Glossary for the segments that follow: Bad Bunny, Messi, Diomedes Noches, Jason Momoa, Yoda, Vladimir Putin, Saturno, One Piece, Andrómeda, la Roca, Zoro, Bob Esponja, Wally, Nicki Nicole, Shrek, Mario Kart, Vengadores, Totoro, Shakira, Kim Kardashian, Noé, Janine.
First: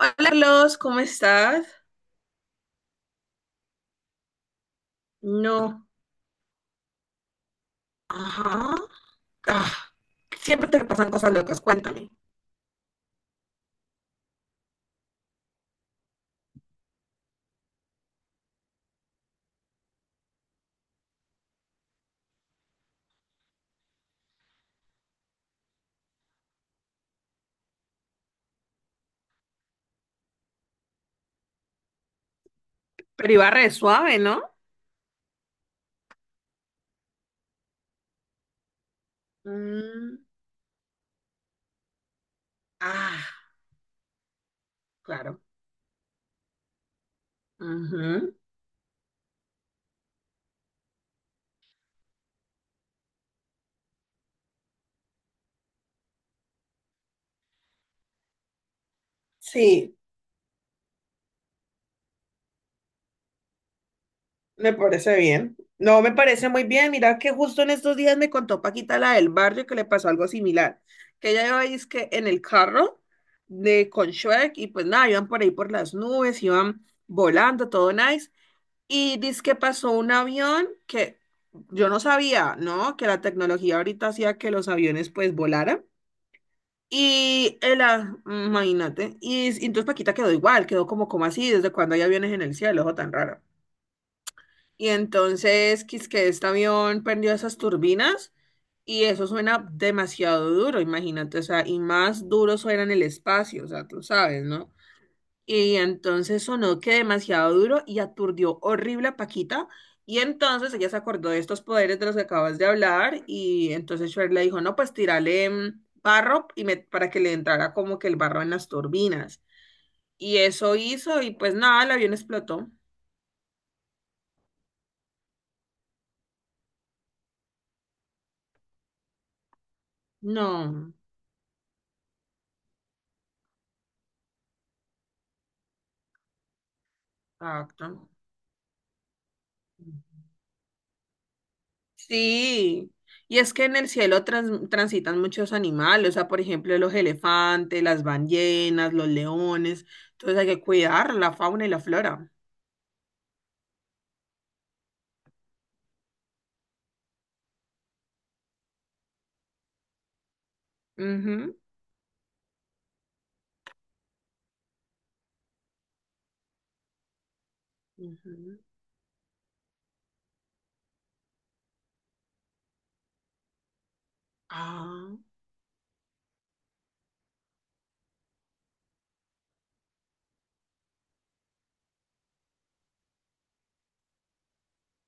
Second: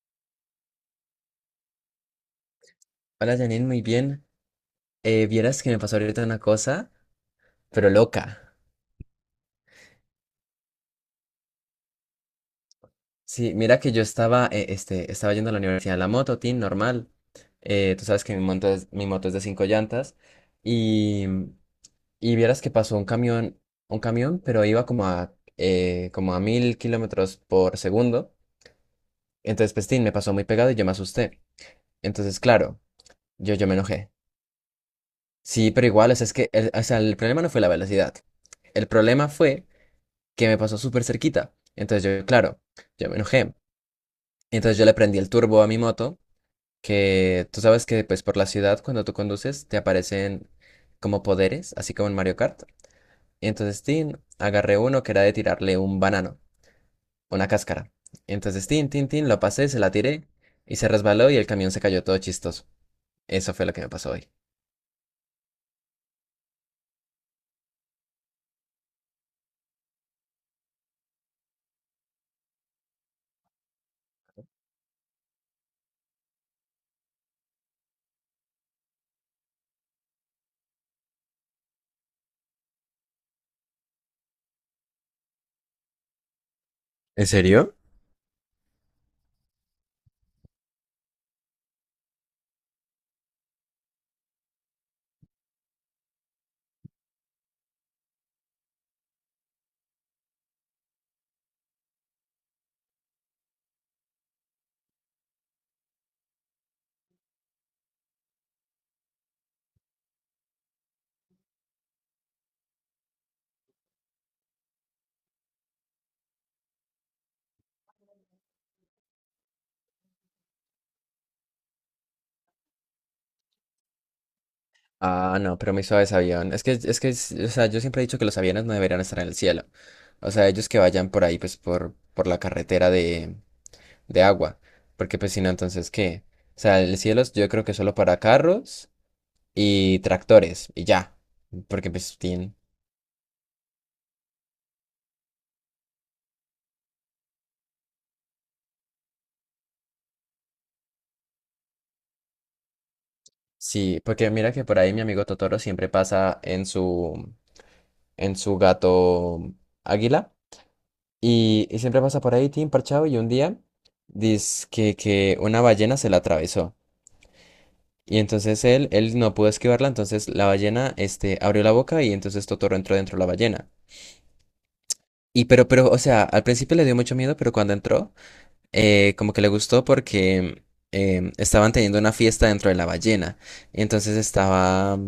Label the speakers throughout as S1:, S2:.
S1: Hola Carlos, ¿cómo estás?
S2: Hola Janine, muy bien. Vieras que me
S1: No.
S2: pasó ahorita una cosa, pero loca.
S1: Ajá. Ah, siempre te pasan cosas locas, cuéntame.
S2: Sí, mira que yo estaba, estaba yendo a la universidad en la moto, tin, normal. Tú sabes que mi moto es de 5 llantas. Y, y vieras que pasó un camión, pero iba como a como a 1000 kilómetros por segundo. Entonces, pues, tin, me pasó muy pegado y yo me asusté. Entonces, claro,
S1: Pero iba
S2: yo
S1: re
S2: me enojé.
S1: suave, ¿no?
S2: Sí, pero igual, o sea, o sea, el problema no fue la velocidad. El problema fue
S1: Mm,
S2: que me pasó súper cerquita. Entonces yo, claro, yo me
S1: ah,
S2: enojé. Entonces yo le prendí el
S1: claro.
S2: turbo a mi moto, que tú sabes que pues
S1: Ujú.
S2: por la ciudad cuando tú conduces te aparecen como poderes, así como en Mario Kart. Y entonces, tin, agarré uno que era de tirarle un banano, una cáscara. Entonces, tin, tin, tin, lo pasé, se la
S1: Sí,
S2: tiré y se resbaló y el camión se cayó todo chistoso. Eso fue lo que me pasó hoy.
S1: me parece bien. No, me parece muy bien. Mira que justo en estos días me contó Paquita, la del barrio, que le pasó algo similar. Que ella iba es que en el carro de con Shrek y pues nada, iban por ahí por las nubes, iban volando, todo nice. Y dice que pasó un avión que yo no sabía, ¿no? Que la tecnología ahorita hacía que los aviones pues volaran.
S2: ¿En
S1: Y
S2: serio?
S1: el, imagínate, y, y entonces Paquita quedó igual, quedó como, ¿como así? ¿Desde cuando hay aviones en el cielo? Ojo, tan raro. Y entonces, quis que este avión perdió esas turbinas y eso suena demasiado duro, imagínate, o sea, y más duro suena en el espacio, o sea, tú sabes, ¿no? Y entonces sonó que demasiado duro y aturdió horrible a Paquita. Y entonces ella se acordó de estos poderes de los que acabas de hablar. Y entonces Shrek le dijo, no, pues tírale barro y para que le entrara como que el barro en las turbinas. Y eso hizo y pues nada, el avión explotó.
S2: Ah, no, pero muy suaves avión. O sea, yo siempre he dicho que los aviones no deberían estar en el cielo. O sea, ellos que
S1: No,
S2: vayan por ahí, pues, por la carretera de agua. Porque, pues, si no, entonces, ¿qué? O sea, yo creo que solo
S1: exacto.
S2: para carros y tractores, y ya. Porque, pues, tienen...
S1: Sí, y es que en el cielo transitan muchos animales, o sea, por ejemplo, los elefantes, las ballenas, los leones, entonces hay que cuidar la fauna y la flora.
S2: Sí, porque mira que por ahí mi amigo Totoro siempre pasa en su gato águila.
S1: Ujú.
S2: Y siempre pasa por ahí, Tim, parchado, y un día dice que una ballena se la atravesó. Y
S1: Ujú.
S2: entonces él no pudo esquivarla, entonces la ballena, este, abrió la boca y entonces Totoro entró dentro de la ballena.
S1: Ah.
S2: O sea, al principio le dio mucho miedo, pero cuando entró, como que le gustó porque estaban teniendo una fiesta dentro de la ballena. Y entonces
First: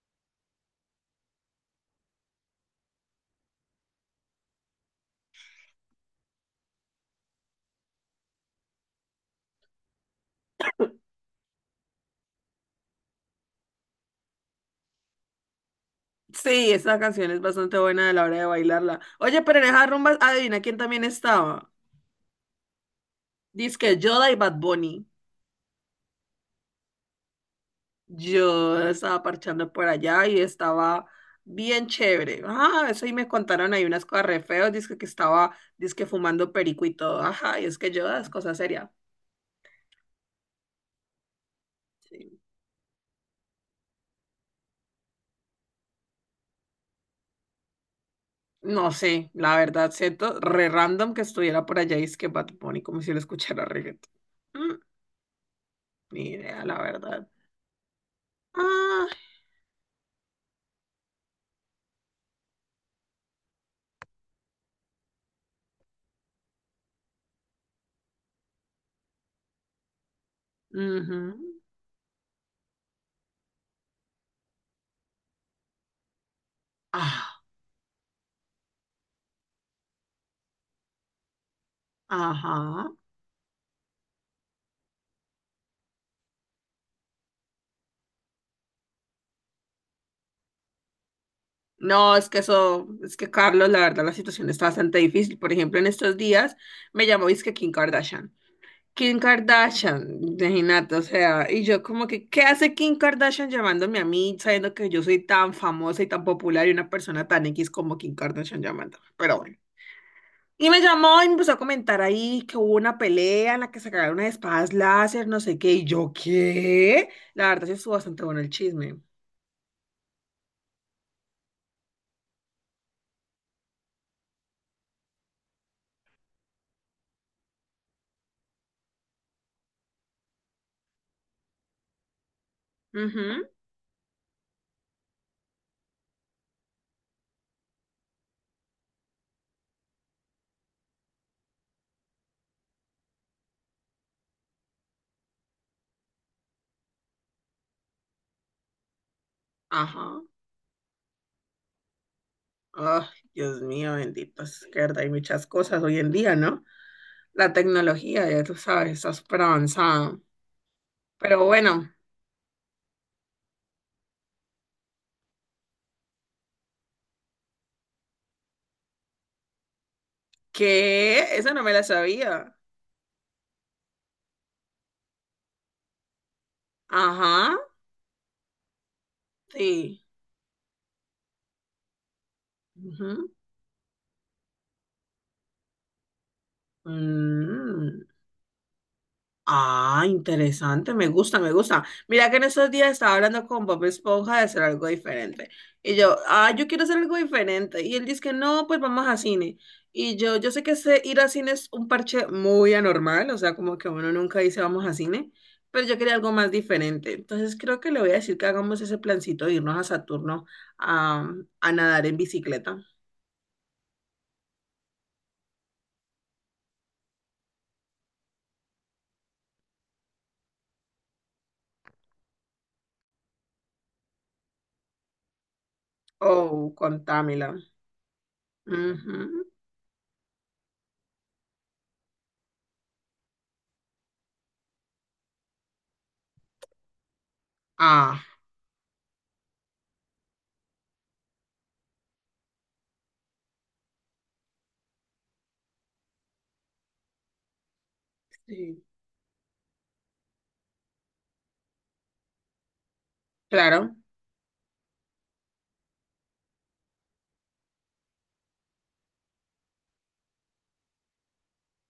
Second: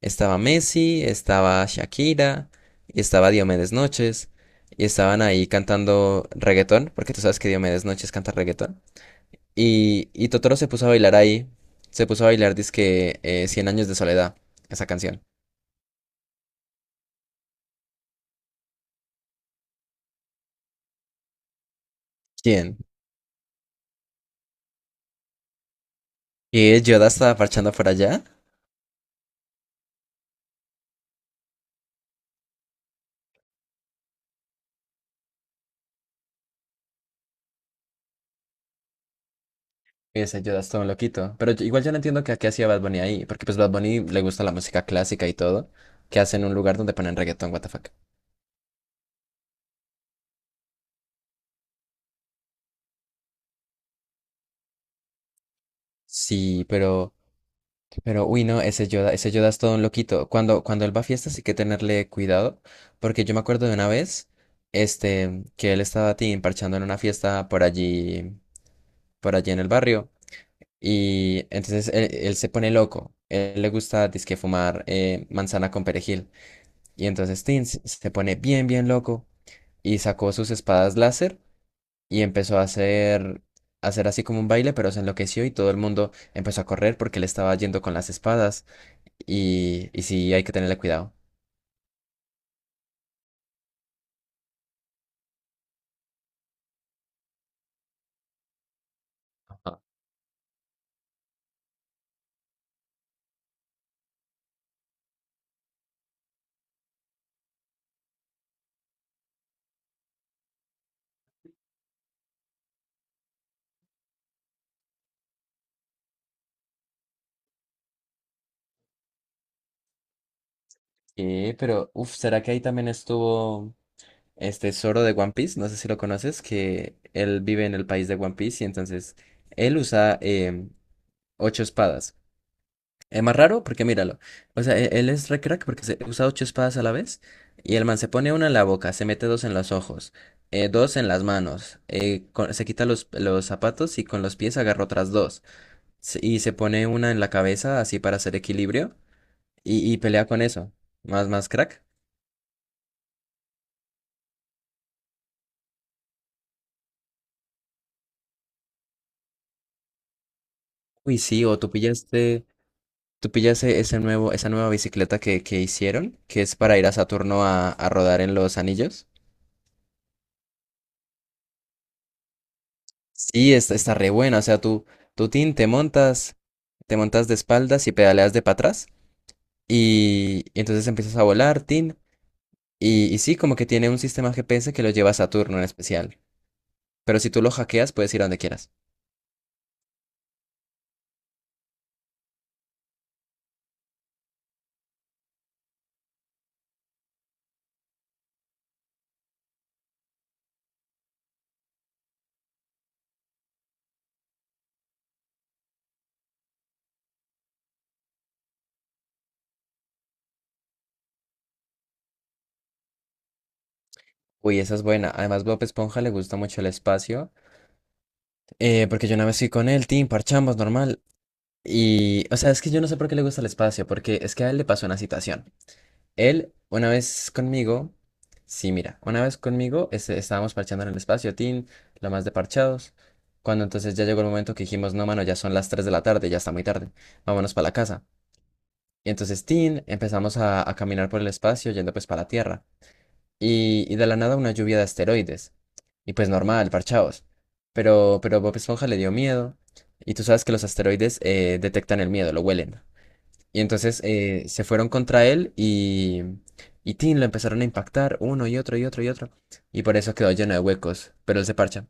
S2: estaba Messi, estaba Shakira, y estaba Diomedes Noches, y estaban ahí cantando reggaetón, porque tú sabes que Diomedes Noches canta reggaetón. Y Totoro se puso a bailar ahí. Se puso a bailar, dizque 100 años de soledad, esa canción.
S1: Sí, esta canción es bastante buena a la hora de bailarla. Oye, pero en esas rumbas, adivina quién también estaba.
S2: ¿Quién?
S1: Dice Yoda y Bad Bunny.
S2: ¿Y Yoda estaba parchando por allá?
S1: Yo estaba parchando por allá y estaba bien chévere. Ah, eso y me contaron ahí unas cosas re feas. Dice que estaba, dice fumando perico y todo. Ajá, y es que Yoda es cosa seria.
S2: Ese Yoda es todo un loquito. Pero igual yo no entiendo
S1: Sí.
S2: qué hacía Bad Bunny ahí, porque pues Bad Bunny le gusta la música clásica y todo, que hace en un lugar donde ponen reggaetón, what the fuck.
S1: No sé, la verdad, siento re random que estuviera por allá y es que Bad Bunny, como si lo escuchara reggaetón. Mm, ni idea,
S2: Sí,
S1: la
S2: pero,
S1: verdad.
S2: pero, uy, no,
S1: Ah,
S2: Ese Yoda es todo un loquito. Cuando él va a fiestas hay que tenerle cuidado, porque yo me acuerdo de una vez, que él estaba tin, parchando en una fiesta por allí en el barrio.
S1: ujú.
S2: Y entonces él se pone loco. Él le gusta dizque fumar manzana con perejil. Y
S1: Ah,
S2: entonces Tin se pone bien loco y sacó sus espadas láser y empezó
S1: ajá.
S2: a hacer así como un baile, pero se enloqueció y todo el mundo empezó a correr porque él estaba yendo con las espadas. Y sí, hay que tenerle cuidado.
S1: No, es que eso, es que Carlos, la verdad, la situación está bastante difícil. Por ejemplo, en estos días me llamó, es que Kim Kardashian. Kim
S2: Ajá.
S1: Kardashian, imagínate, o sea, y yo como que, ¿qué hace Kim Kardashian llamándome a mí, sabiendo que yo soy tan famosa y tan popular y una persona tan X como Kim Kardashian llamándome? Pero bueno. Y me llamó y me empezó a comentar ahí que hubo una pelea en la que se cagaron unas espadas láser, no sé qué, y yo, ¿qué? La verdad, sí estuvo bastante bueno el chisme.
S2: ¿Será que ahí también estuvo este Zoro de One Piece? No sé si lo conoces, que él vive en el país de One Piece y entonces él usa 8 espadas. Es más
S1: Ujú,
S2: raro porque míralo. O sea, él es re crack porque se usa 8 espadas a la vez. Y el man se pone una en la boca, se mete dos en los ojos, dos en las manos. Se quita los zapatos y con los pies agarra otras dos. Y se pone una en la cabeza así para hacer equilibrio. Y
S1: ajá.
S2: pelea con eso. Más crack.
S1: Oh, Dios mío, bendito, es que verdad hay muchas cosas hoy en día, ¿no? La tecnología, ya tú sabes, está súper avanzada.
S2: Uy, sí,
S1: Pero bueno,
S2: tú pillaste esa nueva bicicleta que hicieron, que es para ir a Saturno a rodar en los anillos.
S1: que esa no me la sabía.
S2: Sí, está re buena. O sea, tú tin, te montas de
S1: Ajá,
S2: espaldas y pedaleas de para atrás.
S1: sí.
S2: Y entonces empiezas a volar, tin. Y
S1: Ujú.
S2: sí, como que tiene un sistema GPS que lo lleva a Saturno en especial. Pero si tú lo hackeas,
S1: Mm.
S2: puedes ir a donde quieras.
S1: Ah, interesante, me gusta, me gusta. Mira que en estos días estaba hablando con Bob Esponja de hacer algo diferente. Y yo, ah, yo quiero hacer algo diferente. Y él dice que no, pues vamos a cine. Y yo sé que ese ir a cine es un parche muy anormal, o sea, como que uno nunca dice vamos a cine, pero yo quería algo más diferente. Entonces creo que le voy a decir que hagamos ese plancito de irnos a Saturno a, a nadar en bicicleta.
S2: Uy, esa es buena. Además, Bob Esponja le gusta mucho el espacio. Porque yo una vez fui con él, tin, parchamos, normal. Y, o sea, es que yo no sé por qué le gusta el espacio, porque es que a él le pasó una situación. Él,
S1: Oh,
S2: una vez
S1: contámela.
S2: conmigo, sí, mira, una vez
S1: Ujú.
S2: conmigo estábamos parchando en el espacio, Tin, lo más de parchados. Cuando entonces ya llegó el momento que dijimos, no, mano, ya son las 3 de la tarde, ya está muy tarde, vámonos para la casa.
S1: Ah,
S2: Y entonces, Tin, empezamos a caminar por el espacio, yendo pues para la Tierra. Y de la nada una lluvia de asteroides. Y pues normal, parchados. Pero Bob
S1: sí,
S2: Esponja le dio miedo. Y tú sabes que los asteroides detectan el miedo, lo huelen. Y
S1: claro.
S2: entonces se fueron contra él y tin, lo empezaron a impactar uno y otro y otro y otro. Y por eso quedó lleno de huecos. Pero él se parcha.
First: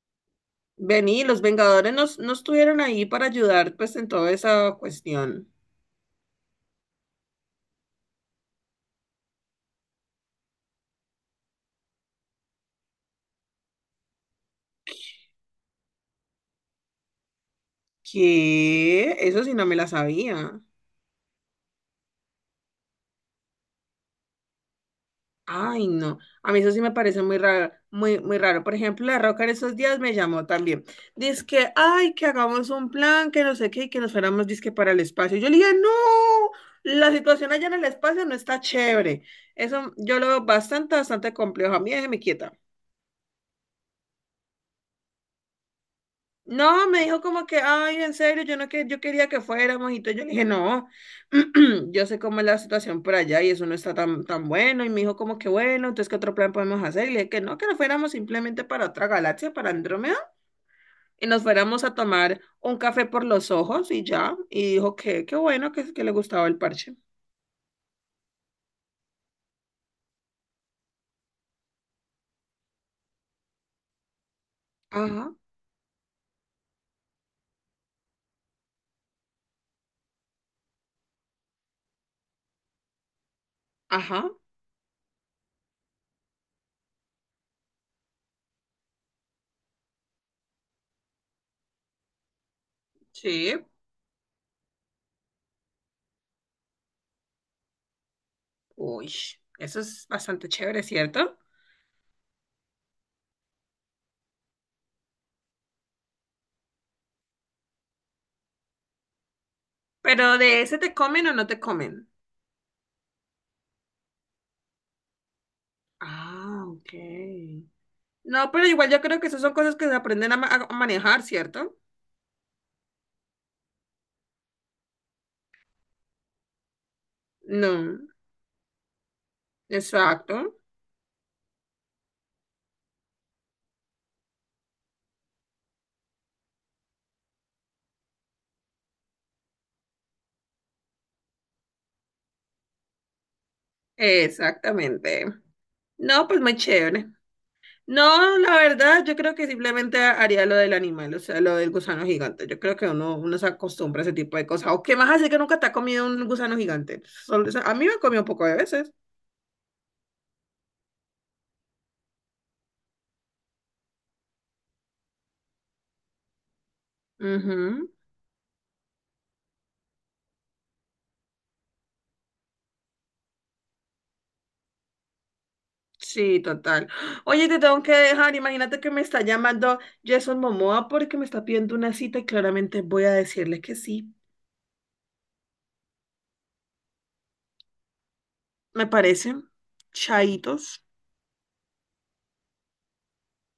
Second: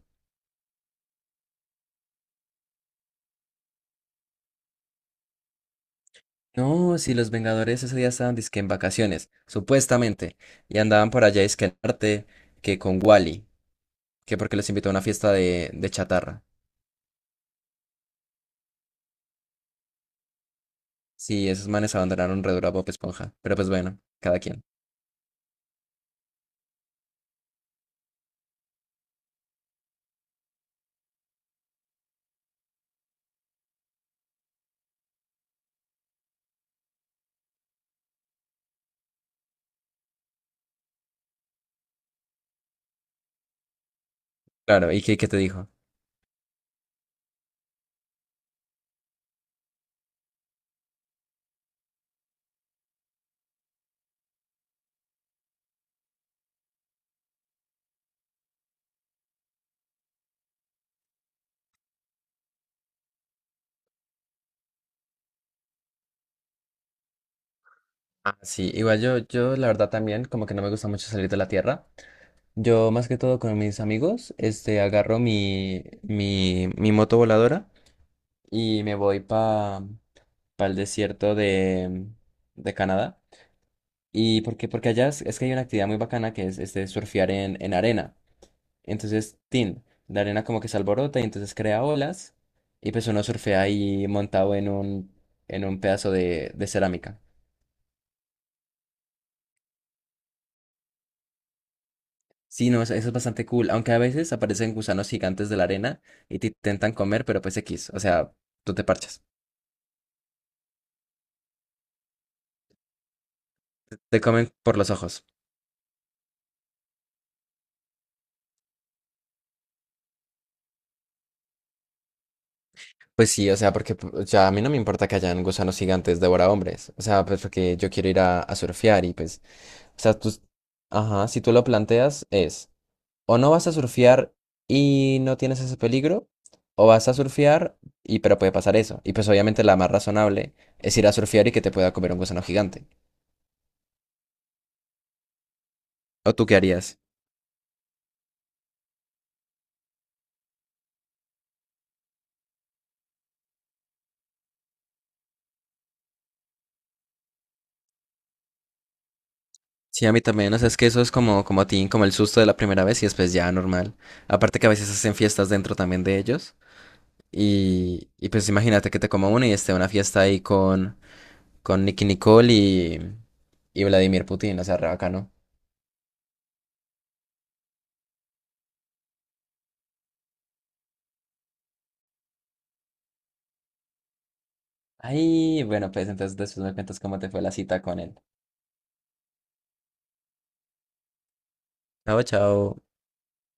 S1: Vení, los Vengadores nos, no estuvieron ahí para ayudar pues en toda esa cuestión.
S2: No, si los Vengadores ese día estaban disque en vacaciones, supuestamente. Y andaban por allá disque en arte, que con Wally, que porque los invitó a una fiesta de chatarra.
S1: ¿Qué? Eso sí no me la sabía.
S2: Sí, esos manes abandonaron Redura Bob Esponja. Pero pues bueno, cada quien.
S1: Ay, no. A mí eso sí me parece muy raro, muy, muy raro. Por ejemplo, la Roca en esos días me llamó también. Dice que, ay, que hagamos un plan, que no sé qué, y que nos fuéramos, dizque para el espacio. Yo le dije, no, la situación allá en el espacio no está chévere. Eso yo lo veo bastante, bastante complejo. A mí déjeme quieta.
S2: Claro, ¿y qué te dijo?
S1: No, me dijo como que, ay, en serio, yo no que yo quería que fuéramos y todo. Yo le dije, no, yo sé cómo es la situación por allá y eso no está tan, tan bueno. Y me dijo como que, bueno, entonces, ¿qué otro plan podemos hacer? Y le dije que no, que nos fuéramos simplemente para otra galaxia, para Andrómeda, y nos fuéramos a tomar un café por los ojos y ya. Y dijo que, qué bueno, que le gustaba el parche.
S2: Ah, sí, yo la verdad también, como que no me gusta mucho salir de la Tierra. Yo más que todo con mis amigos, agarro
S1: Ajá,
S2: mi moto voladora y me voy para el desierto de Canadá.
S1: ajá,
S2: ¿Y por qué? Porque es que hay una actividad muy bacana que es surfear en arena. Entonces, tin, la arena como que se alborota y entonces crea olas y pues uno
S1: sí.
S2: surfea ahí montado en un pedazo de cerámica.
S1: Uy, eso es bastante chévere, ¿cierto?
S2: Sí, no, eso es bastante cool, aunque a veces aparecen gusanos gigantes de la arena y te intentan comer, pero pues X, o sea, tú te parchas.
S1: Pero de ese te comen o no te comen.
S2: Te comen por los ojos.
S1: Ah, ok. No, pero igual yo creo que esas son cosas que se aprenden a, a manejar, ¿cierto?
S2: Pues sí, o sea, porque o sea, a mí no me importa que hayan gusanos gigantes devora hombres. O sea, pues porque yo
S1: No,
S2: quiero ir a surfear y pues, o sea, tú,
S1: exacto,
S2: ajá, si tú lo planteas es, o no vas a surfear y no tienes ese peligro, o vas a surfear y pero puede pasar eso. Y pues obviamente la más razonable es ir a surfear y que te pueda comer un gusano gigante.
S1: exactamente. No,
S2: ¿O
S1: pues
S2: tú
S1: muy
S2: qué harías?
S1: chévere. No, la verdad, yo creo que simplemente haría lo del animal, o sea, lo del gusano gigante. Yo creo que uno, uno se acostumbra a ese tipo de cosas. ¿O qué más hace que nunca te ha comido un gusano gigante? O sea, a mí me ha comido un poco de veces.
S2: Sí, a mí también, o sea, es que eso es como, como a ti, como el susto de la primera vez y después ya normal. Aparte que a veces hacen fiestas dentro también de ellos.
S1: Ujú,
S2: Y pues imagínate que te coma uno y esté una fiesta ahí con Nicki Nicole y Vladimir Putin, o sea, re bacano.
S1: sí, total. Oye, te tengo que dejar. Imagínate que me está llamando Jason Momoa porque me está pidiendo una cita y claramente voy a decirle que sí.
S2: Ay, bueno, pues entonces después me cuentas cómo te fue la cita con él.
S1: Me parecen. Chaitos.
S2: Chao, chao.